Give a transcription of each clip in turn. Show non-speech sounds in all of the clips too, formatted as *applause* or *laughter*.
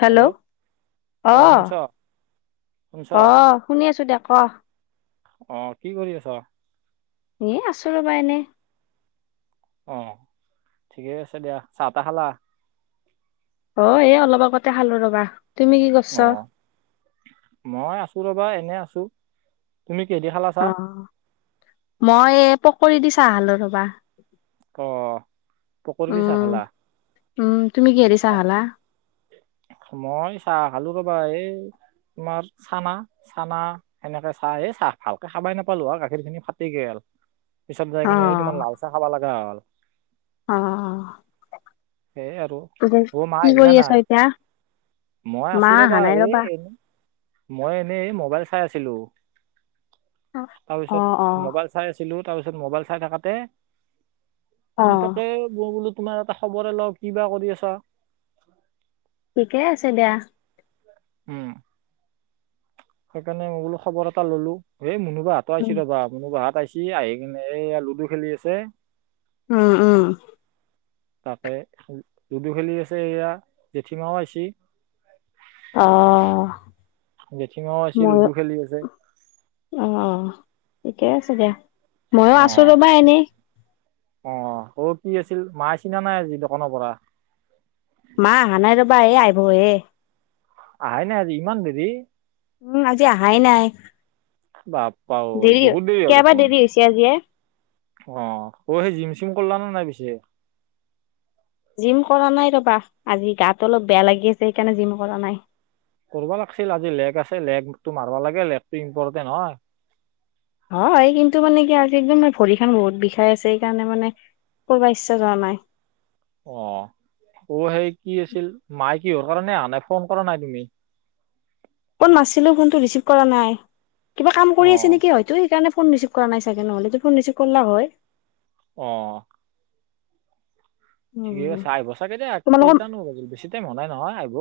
Hello. অ' শুনছ অহ শুনি আছো দে। ক অ কি কৰি আছ এ আছো ৰ'বা এনে। অ' ঠিকেই আছে দিয়া। চাহ-তাহ খালা? অ' এই অলপ আগতে খালো ৰবা। তুমি কি কৰিছ অ'। মই আছো ৰবা, এনে আছো। তুমি কেহেদি খালা অ চাহ? মই পকৰি দি চাহ খালো ৰবা। অ পকৰি দি চাহ উম। খালা উম। তুমি কিহেদি চাহ খালা? মই চাহ খালো ৰবা। এই তোমাৰ চানা, চানা সেনেকে চাহ। এই চাহ ভালকে খাবাই নাপালো। হ। গাখীৰখিনি ফাটি গেল। পিছত যাই অ কিনে এই তোমাৰ লাল চাহ খাবা লাগা হ'ল। সেইয়ে আৰু এতিয়া, অ মা কি আহিল নে কৰি আছ নাই এতিয়া? মই মা আছো অহা ৰবা। নাই এই এনে। মই এনে মবাইল চাই আছিলো তাৰপিছত, অ মবাইল চাই আছিলো। তাৰপিছত মোবাইল চাই থাকাতে, অ তাকে মই বোলো তোমাৰ এটা খবৰে লও, কিবা কৰি আছা। ঠিকে আছে দিয়া। উম। সেইকাৰণে মই বোলো খবৰ এটা ললো। হে মুনুবা হতোও উম আহছি ৰ'বা। মুনুবাহত আহছি আহি কেনে এয়া লুডু খেলি আছে। উম। উম। তাকে লুডু খেলি আছে এয়া। জেঠীমাও আহছি। অ জেঠিমাও আছে। লুডু খেলি আছে। অ'ঠিকে আছে দিয়া। ময়ো আছো ৰ'বা এনেই। অ'হ। অ' কি আছিল, মা আহিছিনা নাই আজি দোকানৰ পৰা? মা অহা নাই ৰ'বা। এ আইহ ব এ। আহাই নাই আজি। ইমান দেৰি? উম। আজি অহাই নাই। বাপ্পা ঐ দেৰি হ- বহুত হ'ল কিয়বা দেখোন দেৰি হৈছে আজিয়ে। অ' অ' হেই জিম -চিম কৰলানে নাই পিছে? জিম কৰা নাই ৰবা। আজি গাত অলপ বেয়া লাগি আছে। সেইকাৰণে জিম কৰা নাই। কৰবা লাগছিল। আজি লেগ আছে। লেগটো মাৰবা লাগে। লেগটো ইম্পৰ্টেন্ট হয়। হয় কিন্তু মানে কি একদম ম ভৰি খান বহুত বিষাই আছে। এইকাৰণে মানে কৰ'বা ইচ্ছা যৱা নাই। অহ। অ সেই কি আছিল মাই কিহৰ কাৰনে অহা নাই, ফোন কৰা নাই তুমি? ফোন মাৰিছিলোঁ ফোনটো ৰিচিভ কৰা নাই কিবা কাম অ কৰি আছে নেকি হয়তো সেইকাৰণে। ফোন ৰিচিভ কৰা নাই চাগে নহ'লে যদি ফোন ৰিচিভ কৰলা হৈ। অ। ঠিকেই উম, কৈছা আহিব চাগে দে তোমালোকৰ কেইটানো বাজিল বেছি টাইম হোৱা নাই নহয় আহিব।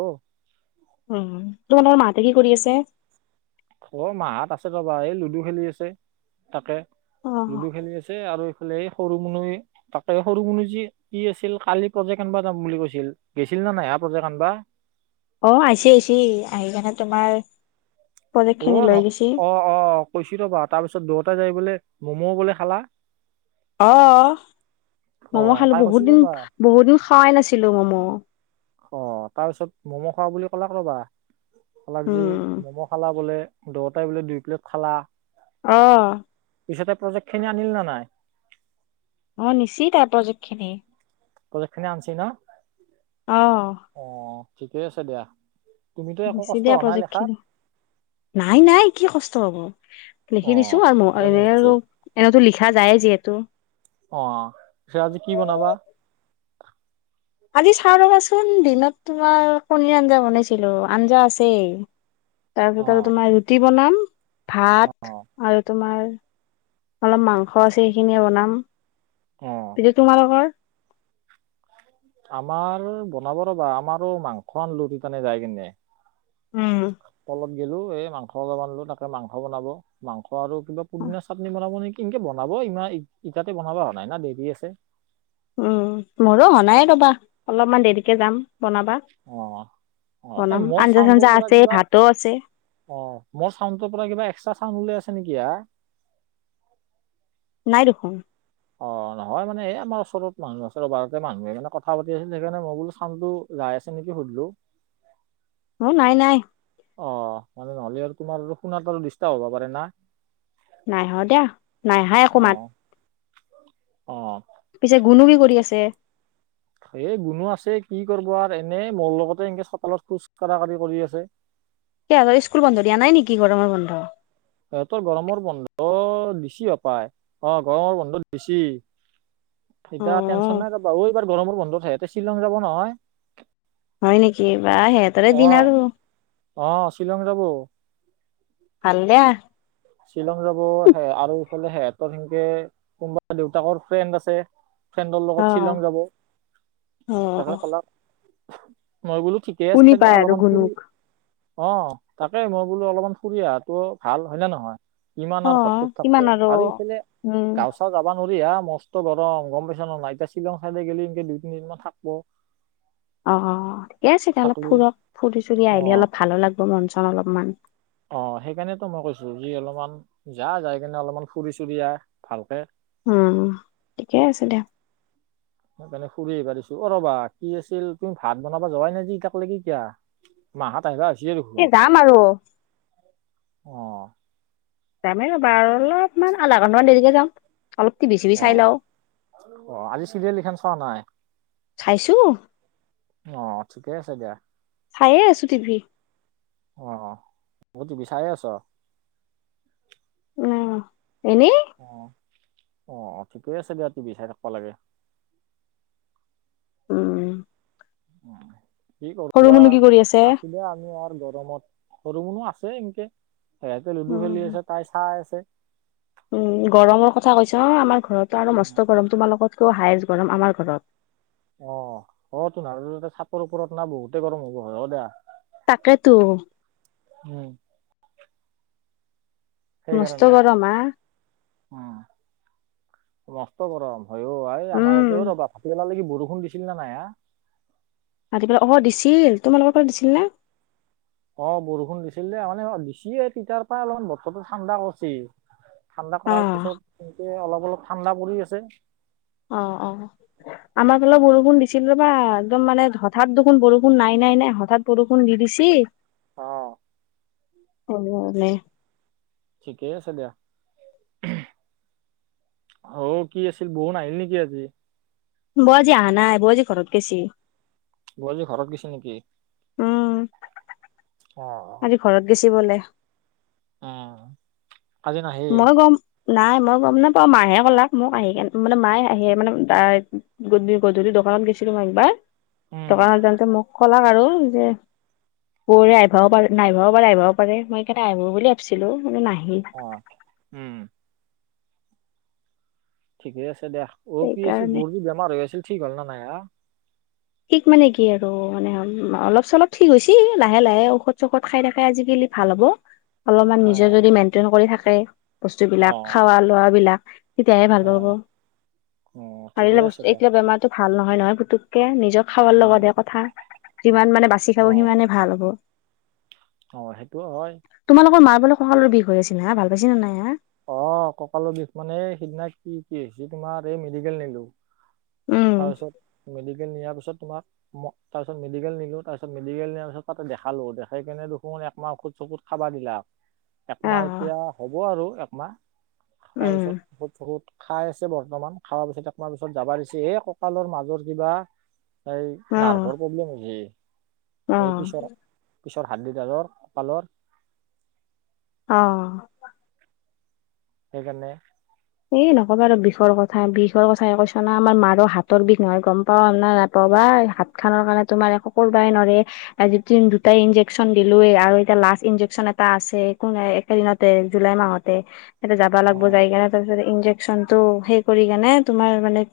উ তহঁতৰ মাহতে কি কৰি আছে। অ মাহত আছে ৰ'বা এই লুডু খেলি আছে তাকে। অ', লুডু খেলি আছে আৰু। এই সৰু মুনু তাকে সৰু মুনুজি কি আছিল কালি প্ৰজেক্ট আনবা যাম বুলি কৈছিল গৈছিল। *unintelligible* না প্ৰজেক্ট আনিবা। অ আহিছে আহিছে আহি কেনে তোমাৰ। প্ৰজেক্ট অ খিনি ন লৈ গৈছি অ অ কৈছে ৰ'বা তাৰপিছত দুয়োটা যাই বোলে। ম'ম' বোলে খালা। অ অ ম'ম' তাই খালোঁ কৈছি বহুত দিন ৰ'বা বহুত দিন খোৱাই নাছিলোঁ ম'ম'। অ তাৰপিছত ম'ম' খাৱ বুলি ক'লাক ৰ'বা কলাক যি উম। ম'ম' খালা বোলে। দুয়োটাই বোলে দুই প্লেট খালা। অহ। পিছতে প্ৰজেক্ট খিনি আনিল না নাই। অ নিশি তাৰ প্ৰজেক্ট খিনি। প্ৰজেক্ট আনছি না। অহ। ঠিকেই আছে দিয়া। তুমিতো একো নিছি কষ্ট দিয়া হোৱা নাই প্ৰজেক্ট লেখাত খিনি নাই নাই কি কষ্ট পাব। অ লিখি দিছোঁ আৰু সেইকাৰণে এনে সুধছো আৰু এনেতো লিখা যায় যিহেতু। অ সেয়া আজি কি বনাবা। আজি চাওঁ ৰ'বাচোন দিনত তোমাৰ কণী আঞ্জা বনাইছিলো আঞ্জা আছেই। অ তাৰপিছতে তোমাৰ ৰুটি বনাম। ভাত আৰু তোমাৰ অলপ মাংস আছে সেইখিনিয়ে বনাম। অ এতিয়া তোমালোকৰ। আমাৰ বনাব ৰ'বা আমাৰো মাংস আনলু *unintelligible* যায় কিনে। উম। গ'লো এ এই মাংস অলপ আনলো তাকে মাংস বনাব মাংস আৰু কিবা পুদিনা চাটনি বনাব নেকি। এনকে বনাব ইমান ইটাতে বনাবা হোৱা নাই না দেৰি আছে। উম মোৰো হোৱা নাই ৰ'বা অলপমান দেৰিকে যাম বনাবা। অ অ এ বনাম মোৰ আঞ্জা চাউণ্ডটোৰ চঞ্জা পৰা আছে কিবা ভাতো আছে। অ মোৰ চাউণ্ডৰ পৰা কিবা এক্সট্ৰা চাউণ্ড উলাই আছে নেকি আ। *inaudible* নাই দেখোন। অ নহ। হয় মানে আমাৰ ওচৰত মানুহ আছে ৰ'বা তাতে মানুহকেইটাই কথা পাতি আছিল সেইকাৰণে মই বোলো চাউণ্ডটো যাই আছে নেকি সুধো। হেল্ল'। অ নাই নাই। অ মানে নহ'লে আৰু তোমাৰ শুনাত আৰু দিষ্টাৰ্ব হব পাৰে নাহ। নাই হোৱা দিয়া নাই অহা একো অ মাত। অ। পিছে গুনু কি কৰি আছে। এ গুনো আছে কি কৰিব আৰ এনেই মোৰ লগতে এনকে চতালত খোজ কাঢ়া কাঢ়ি কৰি আছে। সিহঁতৰ স্কুল বন্ধ দিয়া নাই নেকি গৰমৰ বন্ধ। সিহঁতৰ গৰমৰ বন্ধ দিছি হপায় অ গৰমৰ বন্ধ দিছি। অ টেনচন নাই এইবাৰ গৰমৰ বন্ধত সিহঁতে শ্বিলং যাব নহয়। হয় নেকি বা সিহঁতৰে অ দিন আৰু। অ শ্বিলং যাব *inaudible* ভাল দিয়া। শ্বিলং যাব সে আৰু ইফালে সিহঁতৰ সেনকে কোনোবা দেউতাকৰ ফ্ৰেণ্ড আছে ফ্ৰেণ্ডৰ অ লগত শ্বিলং যাব অ ত কলা মই বোলো ঠিকেই কোনি আছে দে পায় আৰু অলপমান ফুৰি গুণুক অ তাকে মই বোলো অলপমান ফুৰি অহা টো ভাল হয়নে নহয় কিমান অ আৰু সত্ৰত থাক কিমান আৰু ইফালে উম গাওচা যাবা নোৱাৰি হা মস্ত ধৰ গম পেছা নাই এতিয়া শ্বিলং চাইড গেলি এনকে দুই তিনিদিনমান থাকিব অ ক আ চতিয়া অলপ ফুৰক ফুৰি চুৰি অ আহিলে অলপ ভালো লাগব মন চন অলপমান অ সেইকাৰণেতো মই কৈছো যি অলপমান যা যাই কিনে অলপমান ফুৰি চুৰি আহ ভালকে উম ঠিকেই আছে দিয়া সেইকাৰণে ফুৰিহে পাৰিছো অ ৰ'বা কি আছিল তুমি ভাত বনাবা যোৱাই নে যে ই তাক ল কি কিয়া মাত আহাই এ যাম আৰু অঁ যামেই ৰ'বা অলপমান আধা ঘণ্টামান দেৰিকে যাওঁ আহ আহ আজি চিলিয়েলিখন চোৱা নাই চাইছো আহ ঠিকেই আছে দিয়া চায়ে আছো টিভি অ বতো বিচাৰে আছ অ এনে অ অ অ ঠিকেই আছে দিয়া তু বি চাই থাকিবা লাগে *inaudible* উম কি সৰু কৰা মুনু কি কৰি আছে? আছিলে আমি আৰু গৰমত সৰু মনো আছে এনকে সিহঁতে লুডু উম। খেলি আছে তাই চাই আছে উম গৰমৰ কথা কৈছ অ আমাৰ ঘৰতো আৰু মস্ত গৰম তোমাৰ লগত টো হাইজ গৰম আমাৰ ঘৰত অ অ তোমাৰ চাপৰ ওপৰত না বহুতে গৰম হ'ব হয় অ দিয়া তাকেতো উম সেইকাৰণে মস্তকৰমা মসষ্ট গৰম ভ আমাৰ উম ৰ'বা ফাটিলালে বু দুষুণ দিছিল না নাই আতি পেলাই অ দিছিল তোমালোকৰ কত দিছিল নে অ বৰষুণ দিছিল দে মানে দিছিয়ে তিতাৰ পৰা অলপমান বতৰটো ঠাণ্ডা কৰিছে ঠাণ্ডা অ। কৰাৰ পিছত এনেকে অলপ অলপ ঠাণ্ডা পৰি আছে অলপ বৰষুণ দিছিল ৰবা একদম মানে হঠাৎ দেখোন বৰষুণ নাই নাই নাই হঠাৎ বৰষুণ দি দিছে অ সণে ঠিকেই আছে দিয়া হ কি আছিল বহন আহিল নেকি আজি বজি আহা নাই বজি ঘৰতৰত গছি বজ ঘৰত গছে নেকি উম অ' আৰি ঘৰত গেছ বলে উম কজি ন আহ মই গম নাই মই গম নাপাওঁ, মায়েহে কলাক মোক আহি কেনে মানে মায়ে আহে মানে ত গধূলি গধূলি ডক্। দোকানত গৈছিলো মই একবাৰ, উম দোকানত যাওঁতে মোক কলাক আৰু যে। বৌয়েৰে আহিভাও পাৰে নাইভাও পাৰে, আইভাও পাৰে, মই সেইকাৰণে আহিব বুলি ভাবিছিলোঁ কিন্ত নাহিল। অ' উম। ঠিকে আছে দিয়া, অ কি আছিল সেইকাৰণে বৌৰ যে বেমাৰ হৈ আছিল ঠিক হল না নাই হা? ঠিক মানে কি আৰু মানে অলপ-চলপ ঠিক হৈছে লাহে লাহে ঔষধ-চৌষধ খাই থাকে আজিকালি। ভাল হ'ব অলপমান নিজে অ' যদি মেইনটেইন কৰি থাকে, বস্তুবিলাক অ' খাৱা লোৱাবিলাক। তেতিয়াহে ভাল পাব, অ' অ' ঠিকে পাৰিলা আছে বস্তু দে এটিয়া বেমাৰটো ভাল নহয় নহয় পুতুককে নি। নিজৰ খাৱাৰ উম লগত কথা, যিমান মানে বাচি খাব অ' সিমানে ভাল হ'ব। অ', সেইটো হয়। তোমালোকৰ মাৰ বোলে কঁকালৰ বিষ হৈ আইছিল হা ভাল পাইছি না নাই হা। অ', ককালৰ বিষ মানে সিদিনা কি কি হৈছে তোমাৰ এই মেডিকেল নিলো। উম, তাৰপিছত মেডিকেল নিয়াৰ পিছত তোমাক। ম‌ই তাৰিছত মেডিকেল নিলো তাৰ পিছ মেডিকেল নিয়াৰ পিছত তাতে দেখালো দেখাই কিনে দুখুন একমাহ অখুদ-চখুত খাই। খাবা দিলাক। একমাহ অ', এতিয়া হ'ব আৰু একমাহ, তাৰপিছত উম, অখুদ-চখুদ। খাই আছে বৰ্তমান, খাৱাৰ পিছত একমাহ পিছত যাবা দিছি, এই কঁকালৰ মাজৰ কিবা। এই অ', নাৰ্ভৰ প্ৰব্লেম হৈছি। অ'। পিছৰ হাদ্দিডালৰ কঁকালত। অ'। সেইকাৰণে। এই নকবা আৰু বিষৰ কথা, বিষৰ কথাই কৈছো না, আমাৰ মাৰো হাতৰ বিষ নহয় গম পাওঁ না নাপ' বা। হাতখানৰ কাৰণে তুমাৰ একো কৰবায় নৰে, আজি তিন দুটাই ইনজেক্‌চন দিলোয়ে আৰু এতিয়া লাষ্ট ইন। ইনজেক্‌চন এটা আছে *unintelligible* একে দিনতে জুলাই মাহতে। এতে যাবা অ লাগ্‌বো যায় কেনে তাৰপিছত ইন্‌জেকচনটো সেই কৰি কেনে তোমাৰ মানে।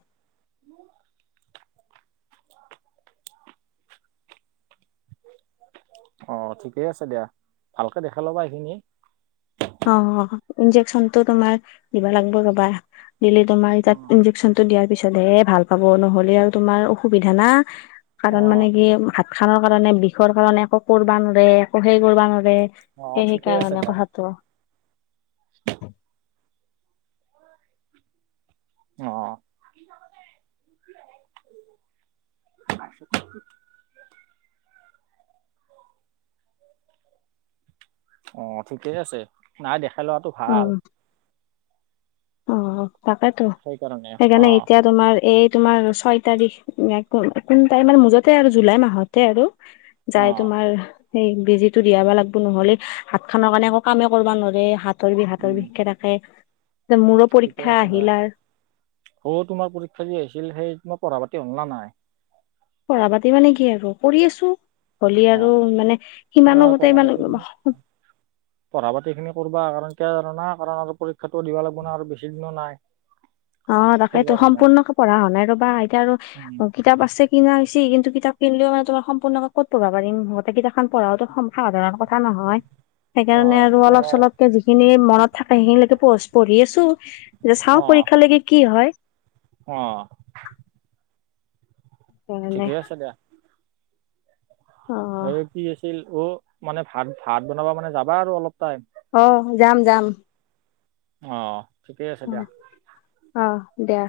অ', ঠিকেই আছে দিয়া ভালকে দেখাই ল'বা এইখিনি। অ', ইন্‌জেকচনটো তোমাৰ দিবা লাগ্‌বো ৰবা। দিলে তোমাৰ অ ইতা ইন্‌জেকচনটো টো দিয়াৰ পিছত হে ভাল পাব নহলে আৰু তোমাৰ অসুবিধা না। অ কাৰণ মানে কি হাত খানৰ কাৰণে বিষৰ কাৰণে একো কৰ্‌বা ন'ৰে একো সেই কৰ্‌বা ন'ৰে। সেই অ ঠিকেই আছে সেইকাৰণে দিয়া কথাটো। অ'। *inaudible* অ', ঠিকেই আছে, নাই দেখাই লোৱাটো ভাল। উম, অ', তাকেতো সেইকাৰণে এতিয়া তোমাৰ এই। তোমাৰ ছয় তাৰিখ নে কোন তাৰিমান মুঠতে আৰু জুলাই মাহতে আৰু। অ যাই তোমাৰ। সেই বেজিটো দিয়াবা লাগ্‌বো নহলে হাত খানৰ কাৰণে একো কামেই কৰ্‌বা নৰে হাত। হাতৰ বিষ হাতৰ উম বিষকে থাকে। মোৰো ঠিকে পৰীক্ষা আছে দা, আহিল আৰ হো তোমাৰ পৰীক্ষা যি আহছিল সেই। পঢ়া পাতি হল না নাই? পঢ়া-পাতি মানে কি আৰু কৰি আছোঁ। হলি অ আৰু মানে সিমানো নহয় গোতে পঢ়া ইমান। পাতি খিনি পঢ়া পাতি খিনি কৰবা কাৰণ কিয় জানোনা কাৰণ আৰু পৰীক্ষাটো দিবা লাগ্‌ব না আৰু বেছি দিনো নাই। অ', তাকেইটো সেইকাৰণে সম্পূৰ্ণকে পঢ়া হোৱা নাই ৰ'বা, এতিয়া আৰু উম কিতাপ আছে কি নাই। চি কিন্তু কিতাপ কিন্‌লেও মানে তোমাৰ সম্পূৰ্ণকে ক'ত পঢ়্‌বা পাৰিম গোতে কিতাপখান পঢ়াটো সম সাধাৰণ কথা নহয়। অ সেইকাৰণে আৰু সেইটো হয় অলপ-চলপকে যিখিনি মনত থাকে সেইখিনিলৈকে পঢ়চ পঢ়ি আছো যে চাওঁ অ পায় কি হয়। অ'। সেইকাৰণে ঠিকেই আছে দিয়া। অ আৰু কি আছিল অ মানে ভাত ভাত বনাবা মানে যাবা আৰু অলপ টাইম আহ যাম যাম আহ ঠিকেই আছে অ দিয়া অ দিয়া